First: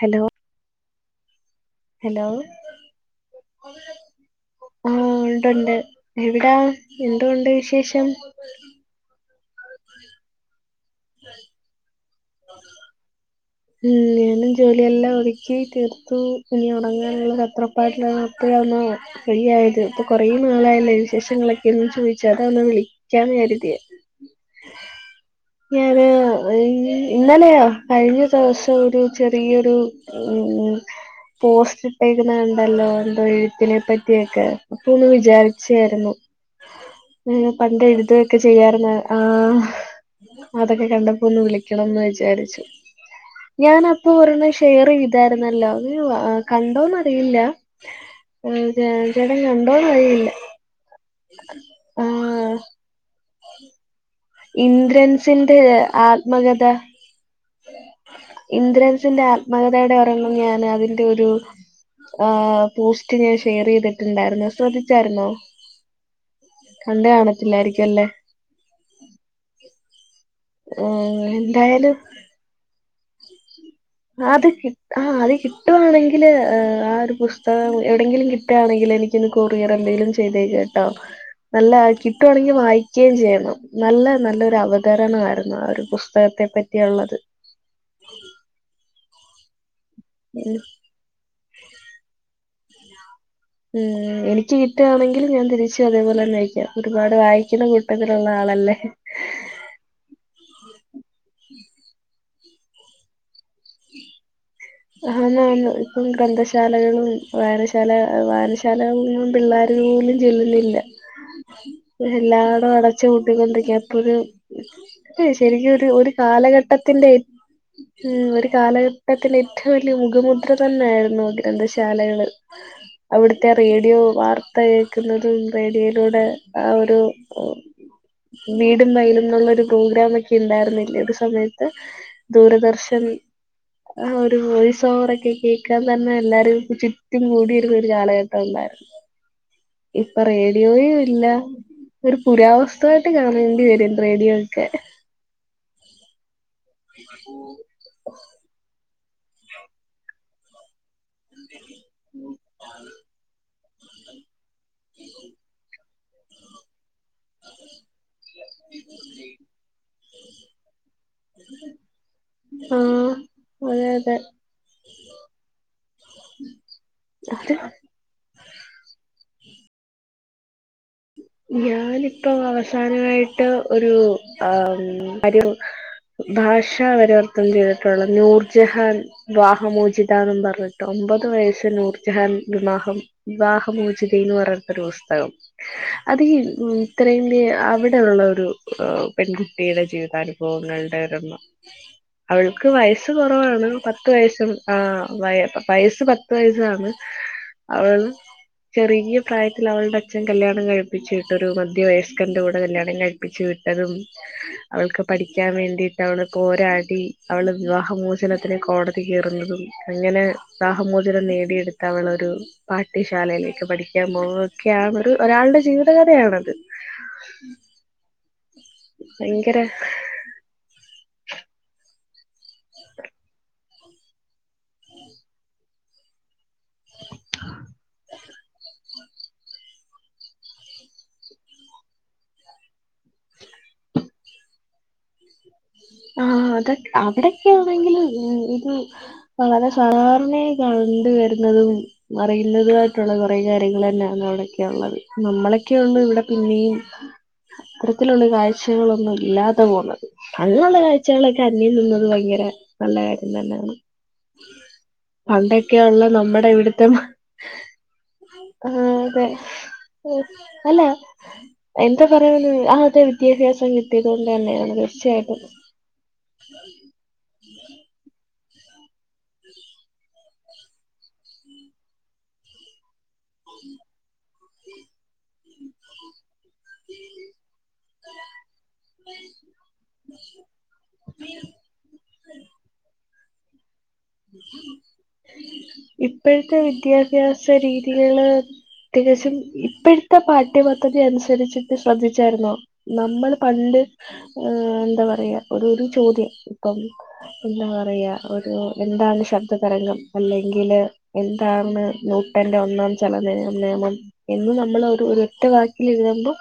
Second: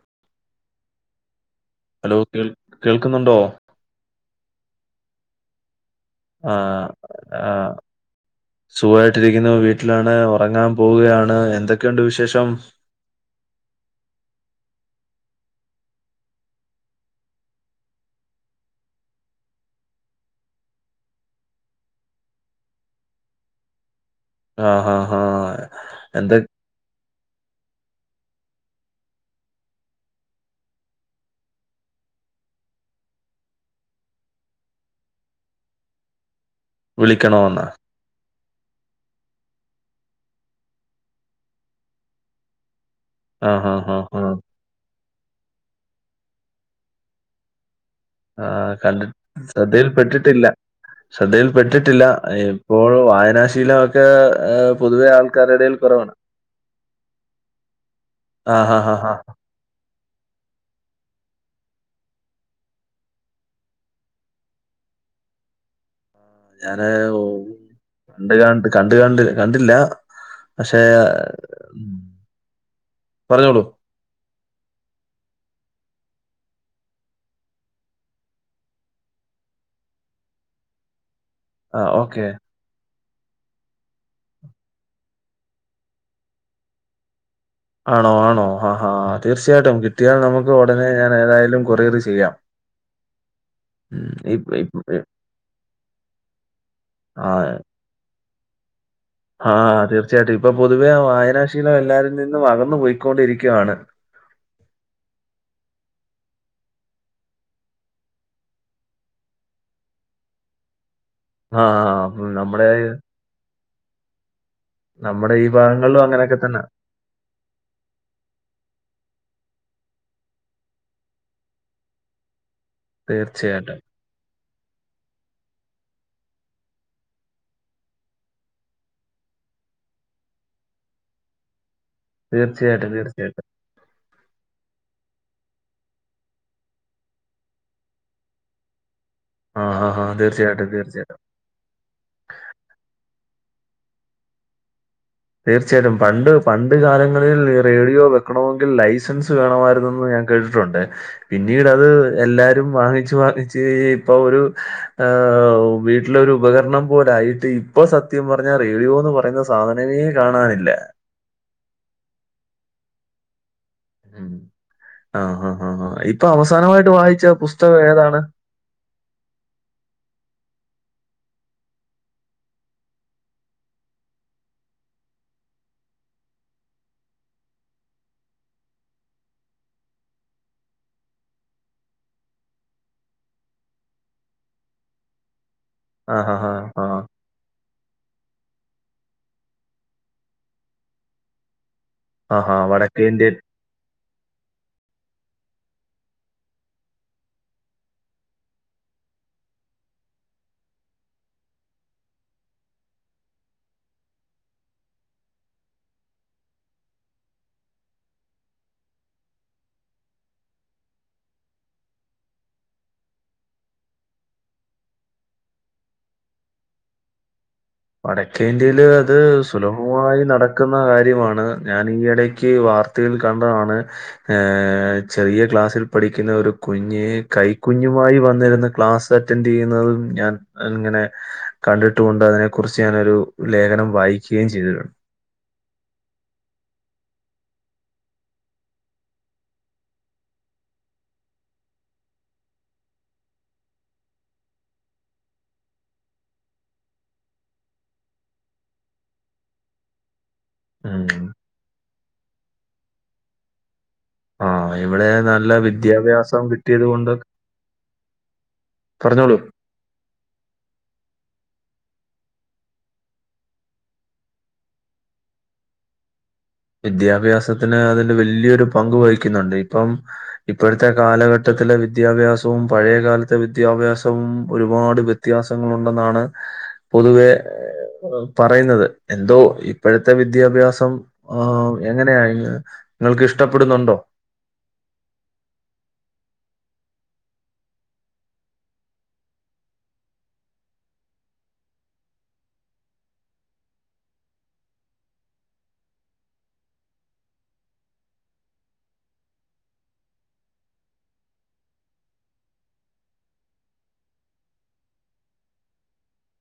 Hello hello കേൾ കേൾക്കുന്നുണ്ടോ ആ ഉണ്ട്ണ്ട് എവിടാ എന്തൊണ്ട് വിശേഷം സുഖമായിട്ടിരിക്കുന്നു വീട്ടിലാണ് ഉറങ്ങാൻ പോവുകയാണ് എന്തൊക്കെയുണ്ട് വിശേഷം ഉ ഞാനും ജോലിയെല്ലാം ഒതുക്കി തീർത്തു ഇനി ഉറങ്ങാനുള്ള ത ത്രപ്പാടില [unintelligible] ശരിയായത് ഇപ്പൊ കൊറേ നാളായല്ല വിശേഷങ്ങളൊക്കെ ഒന്ന് ചോദിച്ചാ അത അവന്ന് വിളിക്കാന്ന് കരുതിയ ആഹ് ആഹ് ആഹ് ഞാന എന്തെ ഇന്നാലെയോ കഴിഞ്ഞ സ ഒരു ചെറിയൊരു ഉ പോസ്റ്റ് ഇട്ടേക്കുന്നണ്ടല്ലോ എന്തോ എഴുപ്പിനെ പറ്റിയൊക്കെ അപ്പൊ ഒന്ന് വിചാരിച്ചായിരുന്നു ഏ വിളിക്കണോന്നാ? പണ്ട എഴത് ക്കെ ചെയ്യാുന്ന ആ അതൊക്കെ കണ്ടപ്പോ ഒന്ന് വിളിക്കണംന്ന് വിചാരിച്ചു ആഹ് ഞാൻ ആഹ് അപ്പൊ ആഹ് ഒരു ആഹ് ഷെയർ ചെയ്തായിരുന്നല്ലോ അ കണ്ടോന്ന്റിയില്ല ആഹ കണ്ടി ശ്രദ്ധയിൽ അറിയില്ല പെട്ടിട്ടില്ല ശ്രദ്ധയിൽ പെട്ടിട്ടില്ല ആഹ് ഇപ്പോൾ വായനാശീലൊക്കെ ഏ പൊതുവേ ഇന്ദ്രൻസിന്റെ ആൾക്കാരുടയിൽ കുറവാണ് ആത്മകഥ ആഹ് ആഹ് ആഹ് ഇന്ദ്രൻസിന്റെ ആഹ് ആത്മകഥയുടെ ഒരെണ്ണം ഞാന് അതിന്റെ ഒരു ആഹ് പോസ്റ്റ് ഞാൻ ഷെയറീത്ട്ട്ണ്ടായിരുന്നു ശ്രദ്ധിച്ചായിരുന്നോ കണ്ട് കാണത്തില്ലായിരിക്കും അല്ലേ ണ്ട് കണ്ട് കണ്ട് കണ്ട് കണ്ടില്ല പക്ഷേ ആഹ് എന്തായാലും പറഞ്ഞോളൂ അത് കിട്ട ആഹ് അത് കിട്ടുവാണെങ്കില് ആ ഒരു പുസ്തകം എവിടെങ്കിലും കിട്ട കിട്ടാണെങ്കില് എനിക്കൊന്ന് കൊറിയർ എന്തെങ്കിലും ചെയ്തേര്ട്ടോ നല്ല ആഹ് ഓക്കെ കിട്ടുവാണെങ്കിൽ വായി ക്കേം ചെയ്യണം നല്ല നല്ലൊരു അവതരണായിരുന്നു ആ ഒരു പുസ്തകത്തെ പറ്റിയുള്ളത് ആണോ ആണോ ആഹാ തീർച്ചയായിട്ടും കിട്ടിയാൽ നമുക്ക് ഉം ഉടനെ ഞാൻ ഏതായാലും കൊറിയർ ചെയ്യാം ഉം ഇപ് എനിക്ക് ഇപ് ഇ കിട്ടാണെങ്കിൽ ഞൻ തിരിച്ചും അതേപോലെന്നെ അയക്കാം ഒരുപാട് ആ വായിക്കുന്ന കൂ ട്ടത്തിലുള്ള ആളല്ലേ ആഹ് തീർച്ചയായിട്ടും ഇപ്പൊ പൊതുവേ വായനാശീലം എല്ലാരിൽ നിന്നും അകന്നു പോയിക്കൊണ്ടിരിക്കാണ് ആ [unintelligible] ഇപ്പം ഗ്രന്ഥശാലകളും വായനശാല ഏ വായനശാലകും പിള്ളേ രുപോലും ചെല്ലുന്നില്ല ആ ഉം, നമ്മുടെ എല്ലാടും അടച്ച് പൂട്ടിക്കൊണ്ടിരിക്കാ എപ്പഴും ഇതേയ് നമ്മുടെ ഈ ശരിക്കും ഒരു ഭാഗങ്ങളിലും ഒരു അങ്ങനെയൊക്കെ തന്നാ. കാലഘട്ട ത്തിന്റേം ഉം ഒരു കാലഘട്ടത്തിെലേം ഏറ്റവും വലിയ മുഖമുദ്ര തന്നെയായിരുന്നു ഗ്രന്ഥശാലകള് അവിടുത്തെ തീർച്ചയായിട്ടും. റേഡിയോ വാർ ത്ത കേക്ക്ന്നതും റേഡിയോയിലൂടെ ആ ഒരു വീടും വയലും ന്നുള്ളൊരു പ്രോഗ്രാമക്കെ ഇണ്ടായിരുന്നില്ലേ ഒരു സമയത്ത് തീർച്ചയായിട്ടും, ദൂരദർശൻ തീർച്ചയായിട്ടും. ല് [unintelligible] സോറൊക്കെ കേക്കാൻ തന്നെ എല്ലാരും ചുറ്റും കൂടിരുന്ന ഒരു കാലഘട്ടം ഉണ്ടായിരുന്നു ആ, ആ, ആ. ഇപ്പൊ തീർച്ചയായിട്ടും, റേഡിയോയും തീർച്ചയായിട്ടും. ഇല്ല പ്പൊരു പുരാവസ്തു ആയിട്ട് കാണേണ്ടി വരും റേഡിയോ ഒക്കേ തീർച്ചായിട്ടും പണ്ട് പണ്ട് കാലങ്ങളിൽ റേഡിയോ വെക്കണമെങ്കിൽ ലൈസൻസ് വേണമായിരുന്നെന്ന് ഞാൻ കേട്ടിട്ടുണ്ട് പിന്നീട് അത് എല്ലാരും വാങ്ങിച്ചു വാങ്ങി ച്ച് ഇപ്പ ഒരു വീട്ടിലൊരു ഉപകരണം പോലായിട്ട് ഇപ്പൊ സത്യം പ റഞ്ഞ റേഡിയോന്ന് പറയുന്ന സാധനമേ കാണാനില്ല ആഹ് അതെ അതെ ആഹ് ആഹ് ആഹ് ഇപ്പൊ അവസാനമായിട്ട് വായിച്ച അത് പുസ്തകം ഏതാണ് ഞാനിപ്പോ അവസാനായിട്ട് ഒരു ആഹ് ഒരു ഭാഷാ പരിവർത്തനം ചെയ്തിട്ടുള്ള നൂർജഹാൻ വിവാഹമോചിതാന്നും പറഞ്ഞിട്ട് ഒമ്പത് വയസ്സ് നൂർജഹാൻ വിവാഹം വിവാഹമോചിതേന്ന് പറഞ്ഞ്ട്ടൊരു പുസ്തകം അത് ഈ ആഹാഹാ. ആഹ്. ഉം ആഹ് ഉത്തരേന്ത്യ അവിടെ ഉള്ളൊരു പെൺകുട്ടിയുടെ ജീവിതാനുഭവങ്ങളുടെ ഒരെണ്ണം ആഹ്. ആഹാ. അവൾക്ക് വയസ്സ് വടക്കേന്ത്യൻ കൊറവാണ് പ ത്ത് വയസ്സും ആ വയ വയസ്സ് പത്ത് വയസ്സാണ് അവള് ചെറിയ്യ പ്രായത്തിൽ അവള്ടെ അച്ഛൻ കല്ല്യാണം കഴി പ്പിച്ചു വിട്ടൊരു മധ്യവയസ്കന്റെ കൂടെ കല്ല്യാണം കഴപ്പിച്ച് വിട്ടതും അവൾക്ക് പഠിക്കാൻ വേണ്ടിയിട്ട് അവൾ പോരാടി അവള് വിവാഹമോചനത്തിന് കോടതി കേറുന്നതും അങ്ങനെ വിവാഹമോചനം നേടിയെടുത്ത അവളൊരു പാഠ്യശാലയിലേക്ക് പഠിക്കാൻ പോവൊക്കെയാണ് ഒരു ഒരാളുടെ ജീവി ത കഥയാണത്. വടക്കേന്ത്യയില് അത് സുലഭഭമായി നട ക്കുന്ന കാര്യമാണ് ഞാൻ ഈയിടേക്ക് വാർത്തയിൽ കണ്ടതാണ്. ഏ ചെറിയ ക്ലാസ്സിൽ പഠിക്കുന്ന ഒരു കുഞ്ഞ് കൈക്കുഞ്ഞുമായി വന്നിരുന്ന ക്ലാസ് അറ്റൻഡ് ചെയ്യുന്നതും ഞാൻ ഇങ്ങനേ കണ്ടിട്ടുമുണ്ട്. അതിനെ കുറിച്ച് ഞാനൊരു ലേഖനം വായിക്കയും ചെയ്തിട്ടുണ്ട്. ആഹ് അതൊ അവിടെക്കെയാണെങ്കില് ഈ ഇത് വളരെ സാധാരണയായി കണ്ട് വരുന്നതും. അറിയിന്നതുവായിട്ടുള്ള കൊറേ കാര്യങ്ങളന്നാ അവിടൊക്കെ ഉളളത്. നമ്മളെക്കെയൊണ്ട് ഇവടെ പിന്നെയും അത്തരത്തിലുള്ള കാഴ്ചകളൊന്നും ഇല്ലാതെ പോകുന്നത്. അങ്ങനൊള്ള ഉം. കാഴ്ചകളൊക്കെ അന്യം നിന്നത് ഭയങ്കര നല്ല കാര്യം തന്നാണ് ആഹ് ഇവിടെ നല്ല പണ്ടൊക്കെയൊള്ള വിദ്യാഭ്യാസം നമ്മടെ ഇവിടത്തെ കിട്ടിയത് മ കൊണ്ട് ആഹ് അതെ പറഞ്ഞോളൂ. അല്ലേ എന്താ പറയാൻ വന്നത്. ആഹ് അതെ വിദ്യാഭ്യാസം കിട്ടിയത് കൊണ്ട് തന്നെയാണ് തീർച്ചയായിട്ടും വിദ്യാഭ്യാസത്തിന് അതിന്റെ വലിയൊരു പങ്ക് വഹിക്കുന്നുണ്ട് ഇപ്പം ഇപ്പോഴത്തെ കാലഘട്ടത്തിലെ വിദ്യാഭ്യാസവും പഴയകാലത്തെ വിദ്യാഭ്യാസവും ഒരുപാട് വ്യത് ത്യാസങ്ങളൊണ്ടെന്നാണ് പൊതുവേ ഏഹ് ഏഹ് ആഹ് പറയുന്നത് എന്തോ ഇപ്പഴത്തെ വിദ്യാഭ്യാസം ആഹ് എങ്ങനെയാ നിങ്ങൾക്ക് ഇഷ്ടപ്പെടുന്നുണ്ടോ? ഇപ്പഴത്തെ വിദ്യാഭ്യാസ രീതികള് തികച്ചും ഇപ്പഴത്തെ പാഠ്യപദ്ധതി അനുസരിച്ചിട്ട് ശ്രദ്ധിച്ചായിരുന്നോ? നമ്മള് പണ്ട് അ് എന്താ പറയാ ഒരു ഒരു ചോദ്യം ഇപ്പം എന്താ പറയാ ഒരു എന്താണ് ശബ്ദ തരംഗം അല്ലെങ്കില് എന്താണ് ന്യൂട്ടൻ്റെ ഒന്നാം ചലന നിയമം എന്ന് നമ്മള് ഒരു ഒറ്റ വാക്കിലെഴുതുമ്പം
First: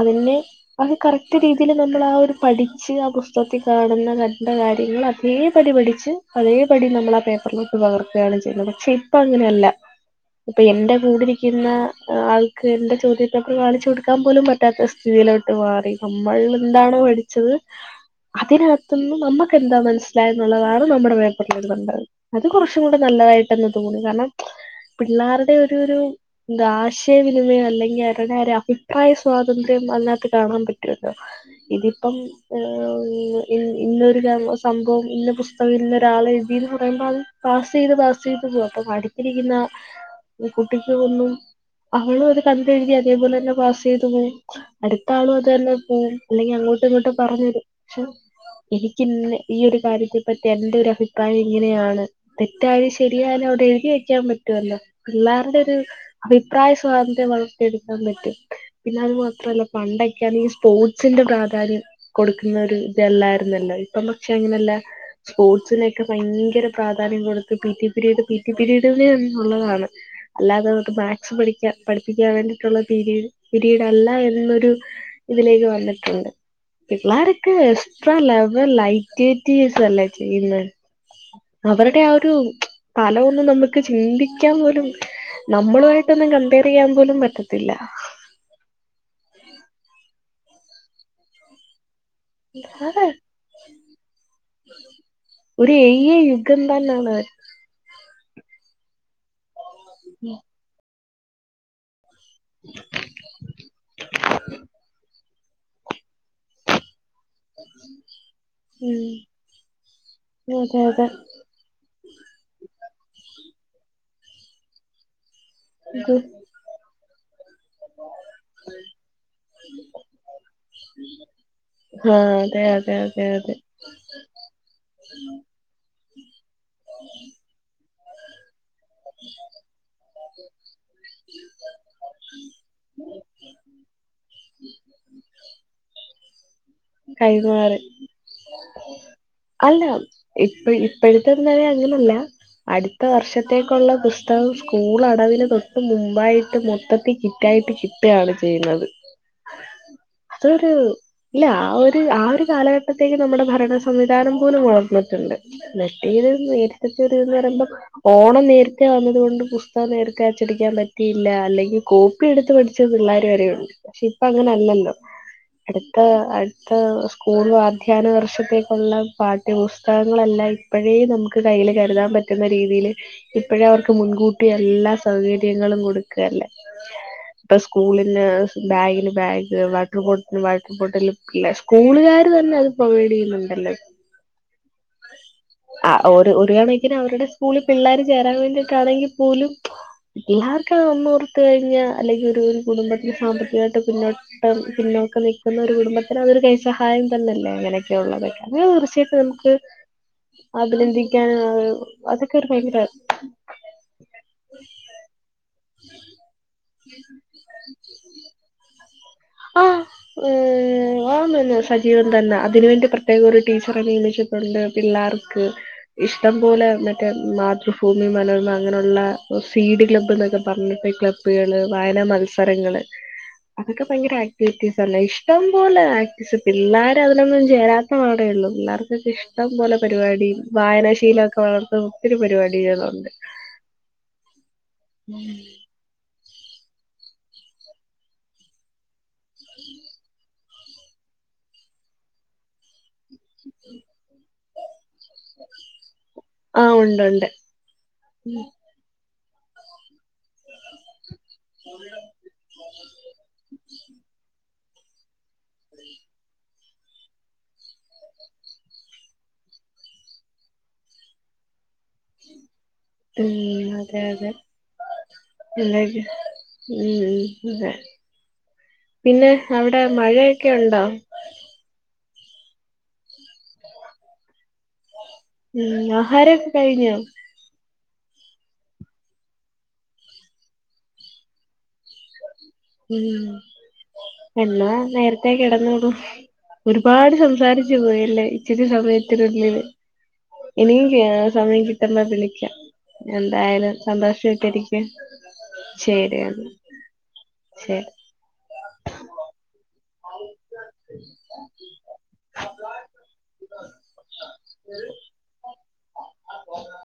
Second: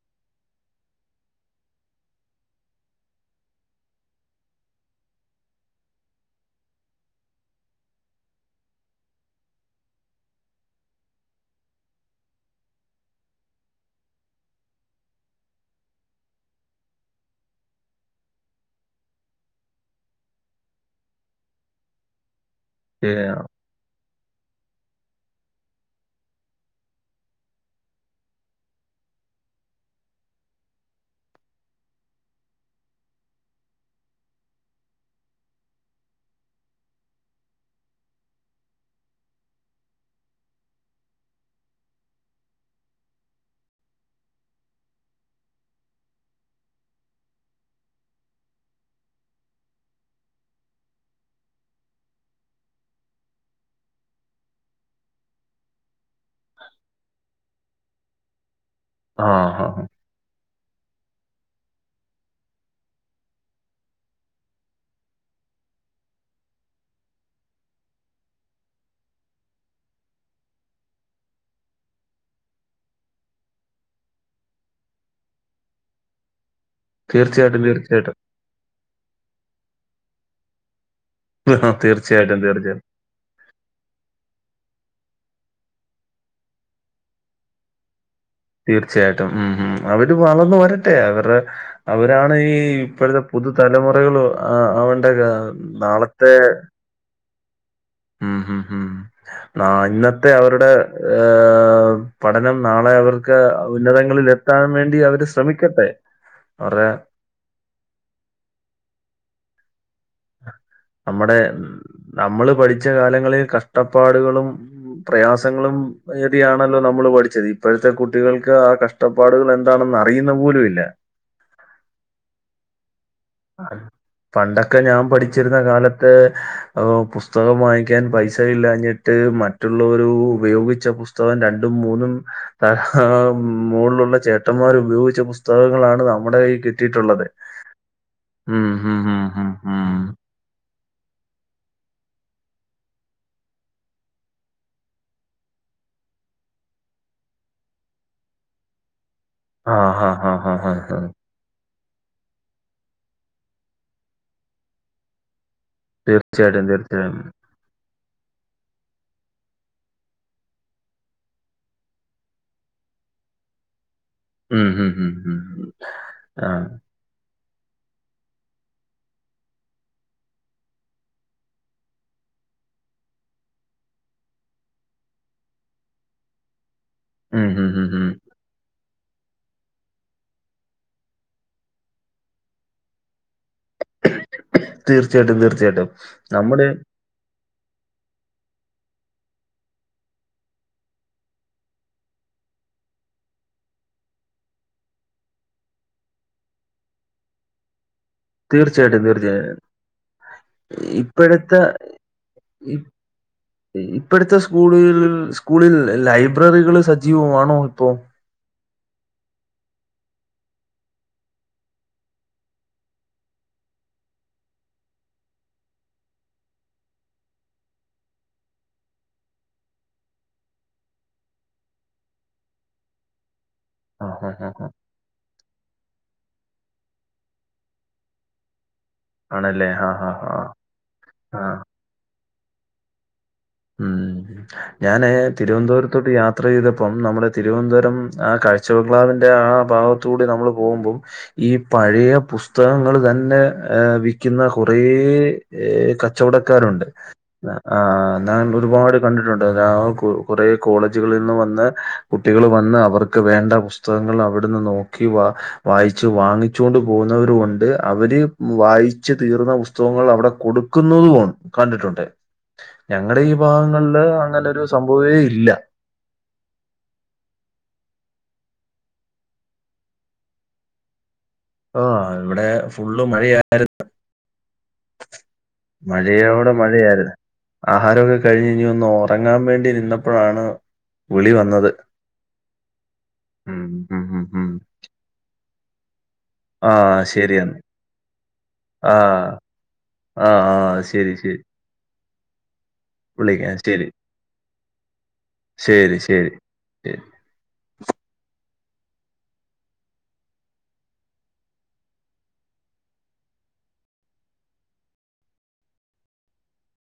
അതിനെ അത് കറക്റ്റ് രീതീല് നമ്മളാ ഒരു പഠിച്ച് ആ പുസ്തകത്തി കാണുന്ന കണ്ട കാര്യങ്ങള തേ പടി പഠിച്ച് അതേപടി നമ്മളാ പേപ്പറിലോട്ട് പകർത്തെയാണ് ചെയ്യുന്നത് പക്ഷെ ഇപ്പ അങ്ങനെയല്ല ഇപ്പോ എന്റെ കൂടിരിക്കുന്ന ആൾക്ക് എന്റെ ചോദ്യപ്പേപ്പർ കാണിച്ച് കൊടുക്കാൻ പോലും പറ്റാത്ത സ് സ്ഥിതീലോട്ട് മാറി നമ്മൾ എന്താണ് പഠിച്ചത് അതിനകത്തുന്ന് നമ്മക്കെന്താ മനസ്സിലായേന്നുള്ളതാണ് നമ്മടെ [unintelligible] കണ്ടത് അത് കൊറച്ചും കൂടെ ഏഹ് നല്ലതായിട്ടന്നെ തോന്നി കാരണം പിള്ളാരുടെ ഒരു ഒരു എന്താ ആശയവിനിമയം അല്ലെങ്കി അവരുടെ ഒരു അഭിപ്രായ സ്വാതന്ത്ര്യം അതിനകത്ത് കാണാൻ പറ്റുവല്ലോ. ഇതിപ്പം ഏഹ് ഓ ഇന്ന് ഇനൊരു സംഭവം ഇന്ന പുസ് തകം ഇന്നൊരാള് എഴുതീന്ന് പറയുമ്പ അത് പാസ് ചെയ്ത് പാസ് ചെയ്ത് പോവും അപ്പൊ അടുത്തിരിക്കുന്ന കുട്ടിക്ക് ഒന്നും അവളും അത് കണ്ടെഴുതി അതേപോലെന്നെ പാസ് ചെയ്തു പോവും. അടുത്താളും അത് തന്ന പോവും അല്ലെങ്കി അങ്ങോട്ടും ഇങ്ങോട്ടും പറഞ്ഞരും പക്ഷെ എനിക്കിന്ന ഈ ഒരു കാര്യത്തെ പറ്റി എന്റെ ഒരു അഭിപ്രായം ഇങ്ങനെയാണ് തെറ്റായാലും ശരിയായാലും അവിടെ എഴുതി വെക്കാൻ പറ്റുവല്ലോ പിള്ളാരുടെ ഒരു അഭിപ്രായ സ്വാതന്ത്ര്യം വളർത്തിയെടുക്കാൻ പറ്റും പിന്നെ അത് ആഹ് മാത്രല്ല ഹാ ഹാ പണ്ടൊക്കെയാണെങ്കി സ് സ്പോട്സിന്റെ പ്രാധാന്യം കൊടുക്കുന്ന ഒരു ഇതല്ലായിരുന്നല്ലോ ഇപ്പം പക്ഷെ അങ്ങനല്ല സ്പോർട്സിനെക്കെ ഭയങ്കര പ്രാധാന്യം കൊടുത്ത് P T period P T പിരീഡിനെന്നെ ഒള്ളതാണ് അല്ലാതെ അത് മാത്സ് പഠിക്കാൻ പഠിപ്പിക്കാൻ വേണ്ടീട്ടുള്ള പീരീഡ് പിരീഡല്ല എന്നൊരു ഇതിലേക്ക് വന്നിട്ടുണ്ട്. പിള്ളാരൊക്കെ തീർച്ചയായിട്ടും എക്സ്ട്രാ തീർച്ചയായിട്ടും ലെവ ലൈറ്റിവിറ്റീസല്ലേ ചെയ്യുന്നേ. ആ, അവരടെ ആ ഒരു തീർച്ചയായിട്ടും തീർച്ചയായിട്ടും തല ഒന്നും നമ്മക്ക് ചിന്തിക്ക്യാൻ പോലും നമ്മളുവായിട്ടൊന്നും കമ്പയറെയ്യാൻ പോലും പറ്റത്തില്ല. തീർച്ചയായിട്ടും ഉം ഉം അവര് വളർന്നു വരട്ടെ അവറെ അവരാണ് ഈ അതെ ഇപ്പഴ പുതു തലമുറകളു ആഹ് ആവണ്ടേക്ക [unintelligible] നാളത്തെ നല്ലാണ് ഉം ഉം ഉം ന്നാ ഇന്നത്തെ അവരുടെ ഏ്ഹ് പഠനം നാളെയവർക്ക് ഉന്നതങ്ങളിലെത്താൻ വേണ്ടിയവര് ശ്രമിക്കട്ടെ അവരെ ഉം അതെ അതെ നമ്മടെ നമ്മള് പഠിച്ച കാലങ്ങളില് കഷ്ട്ടപ്പാട്കളും പ്രയാസങ്ങളും ഏന്തിയാണല്ലോ നമ്മള് പഠിച്ചതീ ഇപ്പഴത്തെ കുട്ടികൾക്ക് ആ കഷ്ടപ്പാടുകളെന്താണെന്നറിയ്ന്ന പോലുഇല്ല ആഹ് അതെയതെ അതെയതെ അഹ് പണ്ടൊക്കെ ഞാൻ പഠിച്ചിരുന്ന കാലത്ത് ഏ് പുസ്തകം വാങ്ങിക്കാൻ പൈസ ഇല്ലാഞ്ഞിട്ട് മറ്റ് മറ്റുള്ളോരൂ ഉപയോഗിച്ച പുസ്തകം രണ്ടും മൂന്നും ത [unintelligible] മോൾളുള്ള ചേട്ടന്മാരു ഉപയോഗിച്ച പുസ്തകങ്ങളാണ് നമ്മുടെ കയ്യീക് കൈമാറി ഹും ഹും ഹും അല്ല ഹും. ഇപ്പഴ് ഇപ്പെഴ്ത്തെന്നര അങ്ങനല്ല അട്ത്ത വർഷത്തേക്കുള്ള പുസ്തകം സ്കൂൾ അടവിന് തൊട്ട് മുമ്പായിട്ട് മൊത്തത്തി കിറ്റ് റ്റായിട്ട് കിട്ടാണ് ചെയ്യ്ന്നത് ആഹ് ഹാഹാഹാഹാഹ് ഇല്ല ആ ഒര് ആ ഒര് കാലഘട്ടത്തേക്ക് നമ്മുടെ ഭരണ സംവിധാനം പോലും വളർന്ന്ട്ട്ണ്ട് നറ്റേത് തീർച്ചയായിട്ടും നേര്ത്തതത് തീർച്ചയായും. ത്റയമ്പോ ഓണം നേരത്തെ വന്നത് കൊണ്ട് പുസ്തകം നേരത്തെ അച്ചടിക്കാൻ പറ്റിയില്ല അല്ലെങ്കി കോപ്പ് പ്പി എട്ത്ത് പഠിച്ച പിള്ളേര് വരെയുണ്ട് പക്ഷെ ഇപ്പ ഉം ഹും അങ്ങനെല്ലല്ലോ ഹും ഹും ഹും. ഏ് ആഹ്. അട്ത്ത അ് കൂളു അധ്യാന വർഷത്തേക്കുള്ള പാഠ്യപുസ്തകങ്ങളെല്ലാം ഇപ്പഴേ നമുക്ക് കയ്യിൽ കരുതാൻ പറ്റ് റ്റുന്ന രീതിയില് ഇപ്പഴെ അവർക്ക് മുൻകൂട്ടി എല്ലാ സൗകര്യങ്ങളും കൊടുക്ക് ക്കല്ലെ ഉം ഇപ്പ ഹും ഹും ഹും. സ്കൂളിന്ന് ബാഗിന് ബാഗ് വാട്ടർ ബോട്ടിന് വാട്ട് ബോട്ടിൽ ല്ലെ സ്കൂളുകാര് തന്നെ അത് പ്രൊവൈഡെയ്യ്ന്നുണ്ടല്ലോ തീർച്ചയായിട്ടും തീർച്ചയായിട്ടും. ആഹ് ഒരു നമ്മുടെ ഒരുകണക്കിന് അവരുടെ സ് സ്കൂളിൽ പിള്ളേര് ചേരാൻ വേണ്ടീട്ടാണെങ്കിൽ പോലും എല്ലാവർക്കും ഒന്ന്ഓർത്തു കഴിഞ്ഞാ അല്ലെങ്കി ഒരു കുടുംബത്തിന് സാമ്പത്തികായിട്ട് പിന്നോട്ട് ട്ട് പിന്നോക്കം നിൽക്കുന്ന ഒരു കുടുംബത്തിന് അതൊരു കൈസഹായം തന്നല്ലേ അങ്ങനെക്കെയുള്ളതൊക്കെ അങ്ങനെ തീർച്ചയായിട്ടും നമുക്ക് അഭിനന്ദിക്കാൻ ഇപ്പോഴത്തെ അതൊക്കെ ഒരു ഭയങ്കര ഇപ്പഴ്ത്തെ സ്കൂളുകളില് സ്കൂളിൽ ലൈബ്രറികൾ സജീവമാണോ ഇപ്പോ ആഹ് ഏ് ഓന്നന്നെ സജീവം തന്നെ അതിന് വേണ്ടി പ്രത്യേകം ഒരു ടീച്ചറെ നിയമിച്ചിട്ടുണ്ട് പിള്ളാർക്ക് ഇഷ്ട്ടം പോലെ മറ്റേ മാതൃഭൂമി മനോരമ അങ്ങനെഉള്ള സീഡ് ക്ലബ്ബ് ന്നൊക്കെ പറഞ്ഞിട്ട് ഈ ക്ലബ് ബ്ബ്കള് വായനാ മത്സരങ്ങള് അതൊക്കെ ഭയങ്കര ആഹ് ആഹ് ആഹ് ആക്ടിവിറ്റീസ് അല്ലെ ഷ് ഇഷ്ട്ടം പോലെ ആക്റ്റീസ് പിള്ളാരതിനൊന്നും ചേരാത്ത വാടെഒള്ളൂ പിള്ളേര്- ക്കെ ഇഷ്ടം ആണല്ലേ പോലെ ആഹ് ആഹ് പരിപാടി ആഹ് വായനാ ശീലം ഒക്കെ ആഹ് വളർത്ത്ണ ഒത്തിരി പരിപാടികളുണ്ട് ഉം ഞാന് തിരുവനന്തപുരത്തോട്ട് യാത് ത്രയ്തപ്പം നമ്മുടെ തിരുവന്തപുരം ആ കാഴ്ചബംഗ്ലാവിന്റെ ആ ഭാഗത്തൂടെ നമ്മള് പോകുമ്പോം ഈ പഴയ പുസ്തകങ്ങള് തന്നെ എ് വിറ്റ് ക്കുന്ന കാെറെ ഏ് ആഹ് കച്ചവടക്കാരുണ്ട് ഉണ്ട് ഉണ്ട് ന്നാ ആഹ് ന്നമ്മ്ള് ഒരുപാട് കണ്ടിട്ടുണ്ട് എല്ലാ ബുക്കുകളും കാെറെ കോളേജ്കളിൽ നിന്ന് വന്നെ കുട്ടികള് വന്ന് അവർക്ക് വേണ്ട പുസ്തകങ്ങള് അവിട് ന്ന് നോക്കി വാ വായിച്ച് വാങ്ങി ച്ചോണ്ട് പോകുന്നവരും ഉണ്ട് അവര് വായിച്ച് തീർന്ന പുസ്തകങ്ങൾ അവടെ കൊടുക്കുന്നതും ഒണ്ട് കണ്ടിട്ടുണ്ട് ഞങ്ങളെ ഈ ഉം ഭാഗങ്ങളില് അങ്ങനെ ഒരു സംഭവേ ഇല്ല ല്ലേ ഇല്ല ഉം അതെ പിന്നെ അവിടെ മഴയൊക്കെ ഉണ്ടോ? ആ് ഇവിടെ ഫുള്ള് മഴയ ഉം ആഹാരമൊക്കെ മഴയോടെ കഴിഞ്ഞോ മഴയായിരുന്നു. ആഹാരമൊക്കെ കഴിഞ്ഞ് ഇനി ഒന്ന് ഉറങ്ങാൻ വേണ്ടി നിന്നപ്പോഴാണ് വിളി വന്നത്. ഉം ഉം ഉം ഉം ഉം എന്നാ നേരത്തേ ക ഇടന്ന് വിടും ആ ഒരുപാട് ശരിയെന്നാ സംസാരിച്ച് പോയല്ലേ ഇച്ചിരി ആ സമയത്തിനുള്ളില്. ആ ആ ഇനി ശരി ശരി സമയം കിട്ടന്ന വിളിക്ക. വിളിക്കാം എന്തായാലും ശരി സന്തോഷട്ടരിക്കും ശരി എന്ന. ഉ ശെ ആ [unintelligible] ഉം [inaudible]